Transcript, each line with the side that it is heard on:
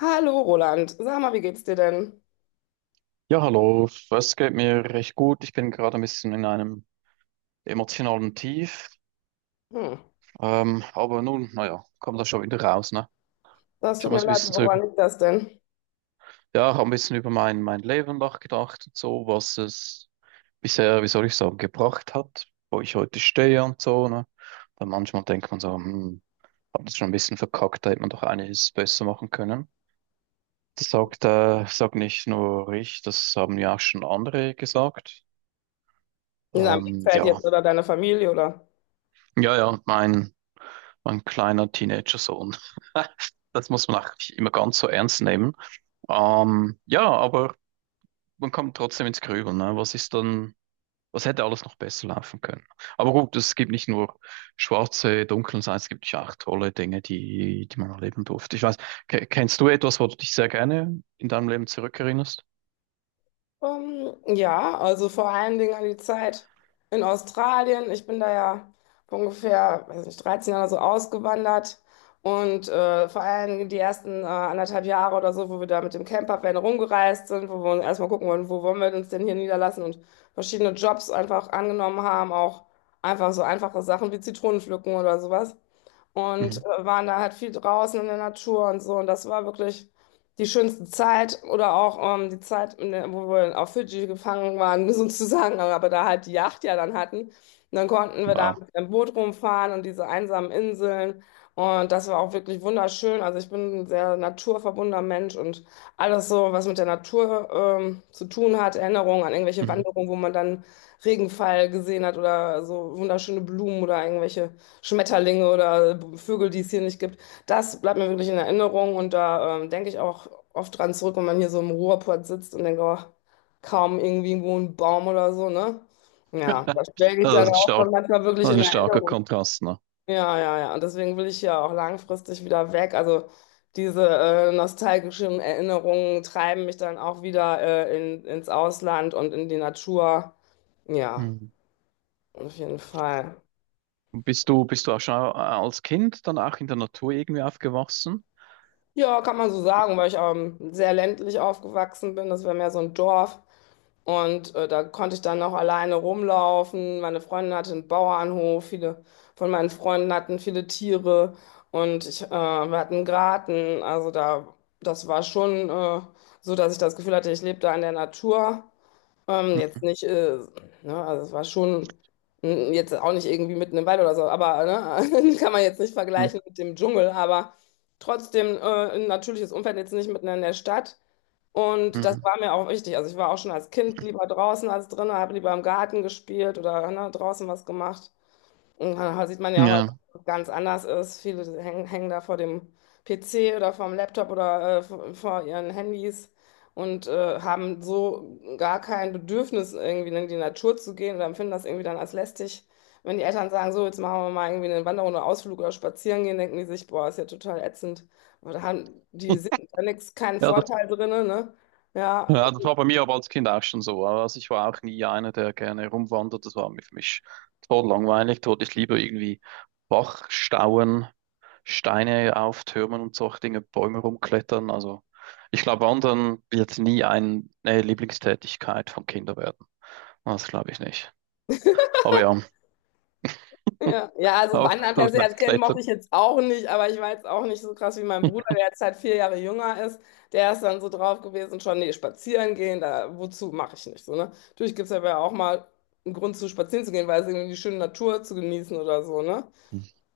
left: Hallo Roland, sag mal, wie geht's dir denn?
right: Ja, hallo, es geht mir recht gut. Ich bin gerade ein bisschen in einem emotionalen Tief.
left: Hm.
right: Aber nun, naja, kommt da schon wieder raus, ne?
left: Das
right: Ich
left: tut
right: habe ein
left: mir leid,
right: bisschen
left: woran
right: drüber,
left: liegt das denn?
right: ja, hab ein bisschen über mein Leben nachgedacht und so, was es bisher, wie soll ich sagen, gebracht hat, wo ich heute stehe und so, ne? Dann manchmal denkt man so, hm, hab das schon ein bisschen verkackt, da hätte man doch einiges besser machen können. Das sagt, sagt nicht nur ich, das haben ja auch schon andere gesagt.
left: In deinem Umfeld
right: Ja,
left: jetzt oder deiner Familie oder?
right: ja, ja, mein. Ein kleiner Teenager-Sohn. Das muss man auch nicht immer ganz so ernst nehmen. Ja, aber man kommt trotzdem ins Grübeln. Ne? Was ist dann, was hätte alles noch besser laufen können? Aber gut, es gibt nicht nur schwarze, dunkle Seiten, es gibt ja auch tolle Dinge, die man erleben durfte. Ich weiß, kennst du etwas, wo du dich sehr gerne in deinem Leben zurückerinnerst?
left: Ja, also vor allen Dingen an die Zeit in Australien. Ich bin da ja vor ungefähr, weiß nicht, 13 Jahre so ausgewandert und vor allen Dingen die ersten anderthalb Jahre oder so, wo wir da mit dem Campervan rumgereist sind, wo wir uns erstmal gucken wollen, wo wollen wir uns denn hier niederlassen und verschiedene Jobs einfach angenommen haben, auch einfach so einfache Sachen wie Zitronen pflücken oder sowas. und
right: Mhm.
left: äh, waren da halt viel draußen in der Natur und so. Und das war wirklich die schönste Zeit oder auch die Zeit, in der, wo wir auf Fidschi gefangen waren, sozusagen, aber da halt die Yacht ja dann hatten. Und dann konnten wir da
right: Wow.
left: mit dem Boot rumfahren und diese einsamen Inseln. Und das war auch wirklich wunderschön. Also ich bin ein sehr naturverbundener Mensch und alles so, was mit der Natur zu tun hat, Erinnerungen an irgendwelche
right: Mhm.
left: Wanderungen, wo man dann Regenfall gesehen hat oder so wunderschöne Blumen oder irgendwelche Schmetterlinge oder Vögel, die es hier nicht gibt. Das bleibt mir wirklich in Erinnerung und da denke ich auch oft dran zurück, wenn man hier so im Ruhrpott sitzt und denkt, oh, kaum irgendwie irgendwo ein Baum oder so, ne? Ja, das schwelge ich
right: Also,
left: dann
right: das ist
left: auch
right: stark,
left: von manchmal wirklich
right: das
left: in
right: ist ein starker
left: Erinnerung.
right: Kontrast, ne?
left: Ja, ja, ja. Und deswegen will ich ja auch langfristig wieder weg. Also diese nostalgischen Erinnerungen treiben mich dann auch wieder ins Ausland und in die Natur. Ja,
right: Mhm.
left: auf jeden Fall.
right: Bist du auch schon als Kind dann auch in der Natur irgendwie aufgewachsen?
left: Ja, kann man so
right: Oh.
left: sagen, weil ich sehr ländlich aufgewachsen bin. Das war mehr so ein Dorf. Und da konnte ich dann auch alleine rumlaufen. Meine Freundin hatte einen Bauernhof. Viele von meinen Freunden hatten viele Tiere. Und wir hatten einen Garten. Also da, das war schon so, dass ich das Gefühl hatte, ich lebe da in der Natur. Jetzt nicht, ne, also es war schon jetzt auch nicht irgendwie mitten im Wald oder so, aber ne, kann man jetzt nicht
right: Mhm.
left: vergleichen mit dem Dschungel, aber trotzdem ein natürliches Umfeld jetzt nicht mitten in der Stadt. Und das
right: Mhm.
left: war mir auch wichtig. Also ich war auch schon als Kind lieber draußen als drinnen, habe lieber im Garten gespielt oder ne, draußen was gemacht. Und da sieht man ja heute,
right: Ja.
left: dass es ganz anders ist. Viele hängen da vor dem PC oder vom Laptop oder vor ihren Handys und haben so gar kein Bedürfnis, irgendwie in die Natur zu gehen oder empfinden das irgendwie dann als lästig. Wenn die Eltern sagen, so, jetzt machen wir mal irgendwie eine Wanderung oder Ausflug oder spazieren gehen, denken die sich, boah, ist ja total ätzend. Aber da haben die sehen da nichts, keinen
right: Ja, das,
left: Vorteil drin, ne? Ja,
right: ja, das war bei mir aber als Kind auch schon so. Also ich war auch nie einer, der gerne rumwandert. Das war mir für mich total langweilig. Dort ich lieber irgendwie Bachstauen Steine auf Türmen und solche Dinge, Bäume rumklettern. Also ich glaube, Wandern wird nie eine Lieblingstätigkeit von Kindern werden. Das glaube ich nicht. Aber ja,
left: ja, ja, also
right: aber
left: Wandern
right: aber
left: per se als
right: vielleicht
left: Kind mochte
right: klettern.
left: ich jetzt auch nicht, aber ich war jetzt auch nicht so krass wie mein Bruder, der jetzt halt 4 Jahre jünger ist. Der ist dann so drauf gewesen, schon, nee, spazieren gehen, da, wozu mache ich nicht so, ne? Natürlich gibt es aber auch mal einen Grund zu spazieren zu gehen, weil es irgendwie die schöne Natur zu genießen oder so, ne?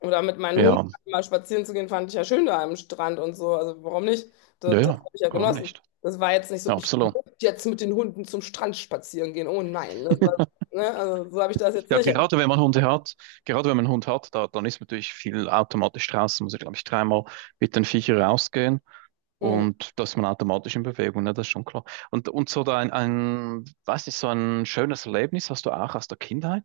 left: Oder mit meinen Hunden
right: Ja,
left: mal spazieren zu gehen, fand ich ja schön da am Strand und so, also warum nicht?
right: ja,
left: Das
right: ja,
left: habe ich ja
right: warum
left: genossen.
right: nicht?
left: Das war jetzt nicht so,
right: Ja,
left: ich
right: absolut.
left: muss jetzt mit den Hunden zum Strand spazieren gehen, oh nein, das war, ne? Also so habe ich das jetzt
right: Ja,
left: nicht.
right: gerade wenn man Hunde hat, gerade wenn man einen Hund hat, da, dann ist natürlich viel automatisch draußen, muss ich glaube ich, dreimal mit den Viechern rausgehen, und da ist man automatisch in Bewegung, ne? Das ist schon klar. Und so da weiß nicht, so ein schönes Erlebnis hast du auch aus der Kindheit?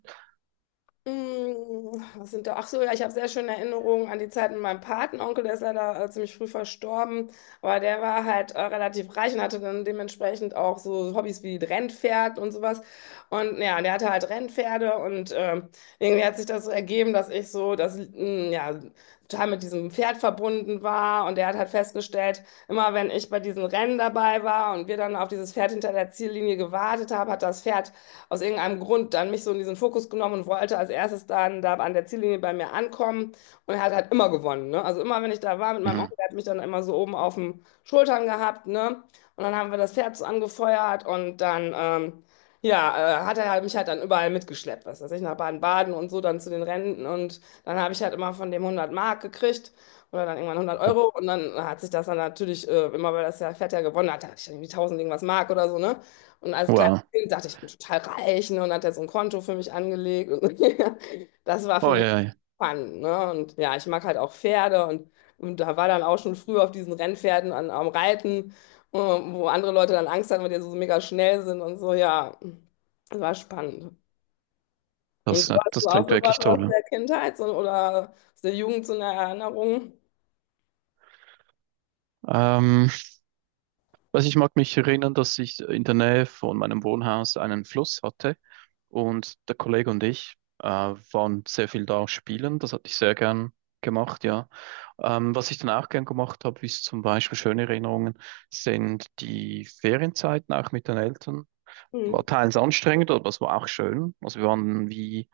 left: Was sind da? Ach so, ja, ich habe sehr schöne Erinnerungen an die Zeit mit meinem Patenonkel, der ist leider ziemlich früh verstorben, aber der war halt relativ reich und hatte dann dementsprechend auch so Hobbys wie Rennpferd und sowas. Und ja, der hatte halt Rennpferde und irgendwie hat sich das so ergeben, dass ich so das, ja, total mit diesem Pferd verbunden war. Und er hat halt festgestellt, immer wenn ich bei diesen Rennen dabei war und wir dann auf dieses Pferd hinter der Ziellinie gewartet haben, hat das Pferd aus irgendeinem Grund dann mich so in diesen Fokus genommen und wollte als erstes dann da an der Ziellinie bei mir ankommen. Und er hat halt immer gewonnen, ne? Also immer, wenn ich da war mit meinem
right: Mhm.
left: Onkel, der hat mich dann immer so oben auf den Schultern gehabt, ne? Und dann haben wir das Pferd so angefeuert und dann, ja, hat er halt mich halt dann überall mitgeschleppt, was weiß ich, nach Baden-Baden und so dann zu den Rennen und dann habe ich halt immer von dem 100 Mark gekriegt oder dann irgendwann hundert
right: Oh,
left: Euro und dann hat sich das dann natürlich immer, weil das ja Fett ja gewonnen hat, da hatte ich irgendwie tausend irgendwas Mark oder so, ne? Und als kleines
right: wow.
left: Kind dachte ich, ich bin total reich, ne? Und hat er so ein Konto für mich angelegt und das war für
right: Oh
left: mich
right: ja, ja.
left: Fun, ne? Und ja, ich mag halt auch Pferde und da war dann auch schon früh auf diesen Rennpferden am Reiten, wo andere Leute dann Angst hatten, weil die so mega schnell sind und so, ja, das war spannend. Und du
right: Das,
left: hast
right: das
left: du auch
right: klingt
left: sowas
right: wirklich
left: aus
right: toll.
left: der Kindheit so, oder aus der Jugend so eine Erinnerung?
right: Ähm, also ich mag mich erinnern, dass ich in der Nähe von meinem Wohnhaus einen Fluss hatte, und der Kollege und ich waren sehr viel da spielen. Das hatte ich sehr gern gemacht, ja. Was ich dann auch gern gemacht habe, ist zum Beispiel schöne Erinnerungen, sind die Ferienzeiten auch mit den Eltern.
left: Mhm.
right: War teils anstrengend, aber es war auch schön. Also wir waren wie,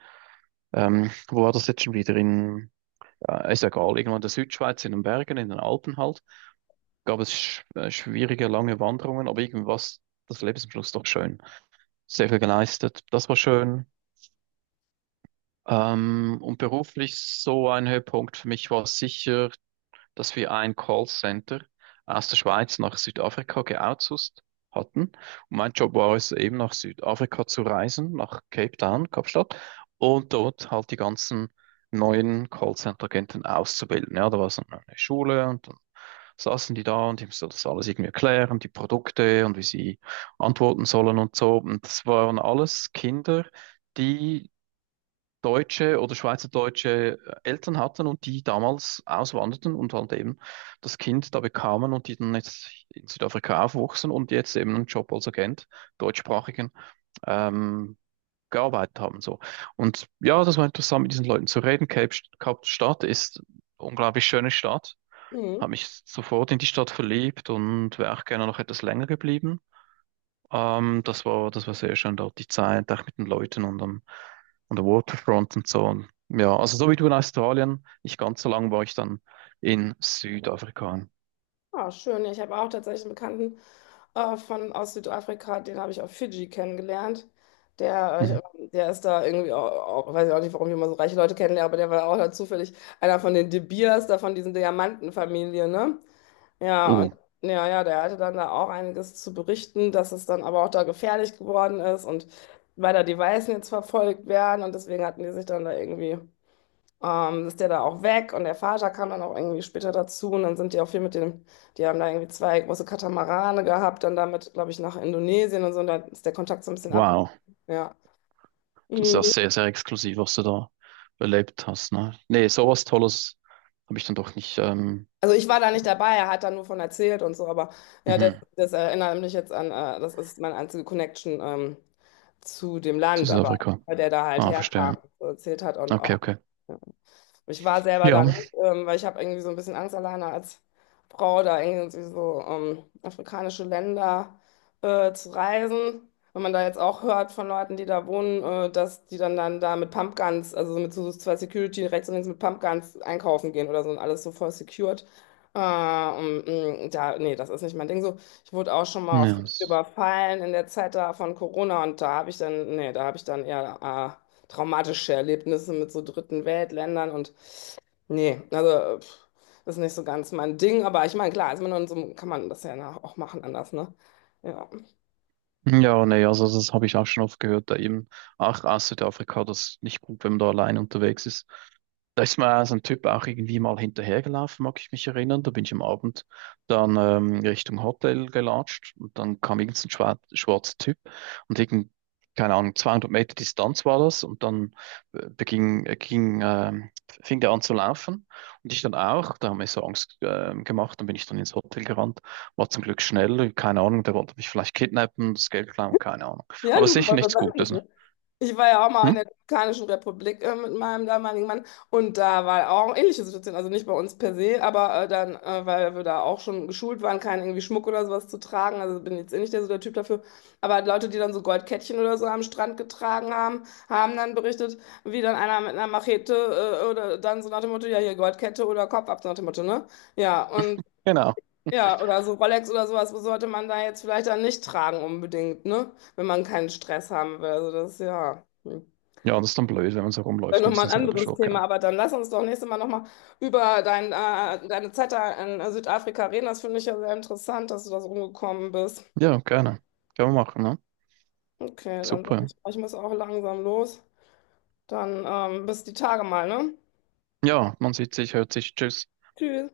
right: wo war das jetzt schon wieder? In ja, ist egal, irgendwo in der Südschweiz, in den Bergen, in den Alpen halt, gab es schwierige, lange Wanderungen, aber irgendwas, das Leben ist am Schluss doch schön. Sehr viel geleistet, das war schön. Und beruflich so ein Höhepunkt für mich war sicher, dass wir ein Callcenter aus der Schweiz nach Südafrika geoutsourced hatten. Und mein Job war es eben nach Südafrika zu reisen, nach Cape Town, Kapstadt, und dort halt die ganzen neuen Callcenter-Agenten auszubilden. Ja, da war so eine Schule und dann saßen die da und ich musste das alles irgendwie erklären, die Produkte und wie sie antworten sollen und so. Und das waren alles Kinder, die deutsche oder schweizerdeutsche Eltern hatten und die damals auswanderten und halt eben das Kind da bekamen und die dann jetzt in Südafrika aufwuchsen und jetzt eben einen Job als Agent, deutschsprachigen, ähm, gearbeitet haben. So. Und ja, das war interessant, mit diesen Leuten zu reden. Kapstadt ist eine unglaublich schöne Stadt,
left: Mhm.
right: habe mich sofort in die Stadt verliebt und wäre auch gerne noch etwas länger geblieben. Das war sehr schön dort, die Zeit, auch mit den Leuten und an der Waterfront und so. Und ja, also so wie du in Australien, nicht ganz so lang war ich dann in Südafrika.
left: Ah, schön. Ja, ich habe auch tatsächlich einen Bekannten aus Südafrika, den habe ich auf Fidschi kennengelernt. Der, äh,
right: Mhm.
left: der ist da irgendwie, auch, weiß ich auch nicht, warum ich immer so reiche Leute kennenlerne, aber der war auch da zufällig einer von den De Beers, da von diesen Diamantenfamilien, ne? Ja, und
right: Oh,
left: ja, ja, der hatte dann da auch einiges zu berichten, dass es dann aber auch da gefährlich geworden ist und weil da die Weißen jetzt verfolgt werden und deswegen hatten die sich dann da irgendwie, ist der da auch weg und der Vater kam dann auch irgendwie später dazu und dann sind die auch viel mit dem, die haben da irgendwie zwei große Katamarane gehabt, dann damit, glaube ich, nach Indonesien und so und da ist der Kontakt so ein bisschen abgebrochen,
right: wow.
left: ja.
right: Das ist ja
left: Mhm.
right: sehr, sehr exklusiv, was du da erlebt hast, ne? Nee, sowas Tolles habe ich dann doch nicht,
left: Also ich war da nicht dabei, er hat da nur von erzählt und so, aber ja, das,
right: mhm,
left: das erinnert mich jetzt an, das ist meine einzige Connection zu dem
right: zu
left: Land, aber
right: Südafrika.
left: weil der da halt
right: Ah, verstehe.
left: herkam, so erzählt hat und
right: Okay,
left: auch.
right: okay.
left: Ich war selber
right: Ja,
left: da nicht, weil ich habe irgendwie so ein bisschen Angst alleine als Frau da irgendwie so afrikanische Länder zu reisen. Wenn man da jetzt auch hört von Leuten, die da wohnen, dass die dann da mit Pumpguns, also so mit so zwei Security rechts und links mit Pumpguns einkaufen gehen oder so und alles so voll secured. Und, da, nee, das ist nicht mein Ding so. Ich wurde auch schon mal oft
right: ja.
left: überfallen in der Zeit da von Corona und da habe ich dann, nee, da habe ich dann eher traumatische Erlebnisse mit so dritten Weltländern und nee, also pff, das ist nicht so ganz mein Ding, aber ich meine, klar, ist man kann man das ja auch machen anders, ne? Ja.
right: Ja, nee, also das habe ich auch schon oft gehört, da eben, ach, aus Südafrika, das ist nicht gut, wenn man da allein unterwegs ist. Da ist mir so ein Typ auch irgendwie mal hinterhergelaufen, mag ich mich erinnern. Da bin ich am Abend dann Richtung Hotel gelatscht und dann kam irgend so ein schwarzer Typ und irgend, keine Ahnung, 200 Meter Distanz war das, und dann ging, fing der an zu laufen und ich dann auch. Da haben wir so Angst gemacht, dann bin ich dann ins Hotel gerannt. War zum Glück schnell, keine Ahnung, der wollte mich vielleicht kidnappen, das Geld klauen, keine Ahnung.
left: Ja,
right: Aber
left: du
right: sicher
left: warst das
right: nichts Gutes, ne?
left: eigentlich. Ich war ja auch mal
right: Hm?
left: in der Dominikanischen Republik mit meinem damaligen Mann und da war auch eine ähnliche Situation, also nicht bei uns per se, aber dann, weil wir da auch schon geschult waren, keinen irgendwie Schmuck oder sowas zu tragen, also bin jetzt eh nicht der, so der Typ dafür, aber halt Leute, die dann so Goldkettchen oder so am Strand getragen haben, haben dann berichtet, wie dann einer mit einer Machete oder dann so nach dem Motto, ja hier Goldkette oder Kopf ab, so nach dem Motto, ne? Ja, und
right: Genau.
left: ja, oder so Rolex oder sowas sollte man da jetzt vielleicht dann nicht tragen unbedingt, ne? Wenn man keinen Stress haben will, also das, ja. Hm.
right: Ja, das ist dann blöd, wenn man so
left: Dann
right: rumläuft, ein
left: nochmal
right: bisschen
left: ein
right: selber
left: anderes
right: schuld,
left: Thema,
right: genau.
left: aber dann lass uns doch nächstes Mal nochmal über deine Zeit da in Südafrika reden. Das finde ich ja sehr interessant, dass du da so rumgekommen bist.
right: Ja, gerne. Können wir machen, ne?
left: Okay, dann sag ich,
right: Super.
left: ich muss auch langsam los. Dann bis die Tage mal, ne?
right: Ja, man sieht sich, hört sich, tschüss.
left: Tschüss.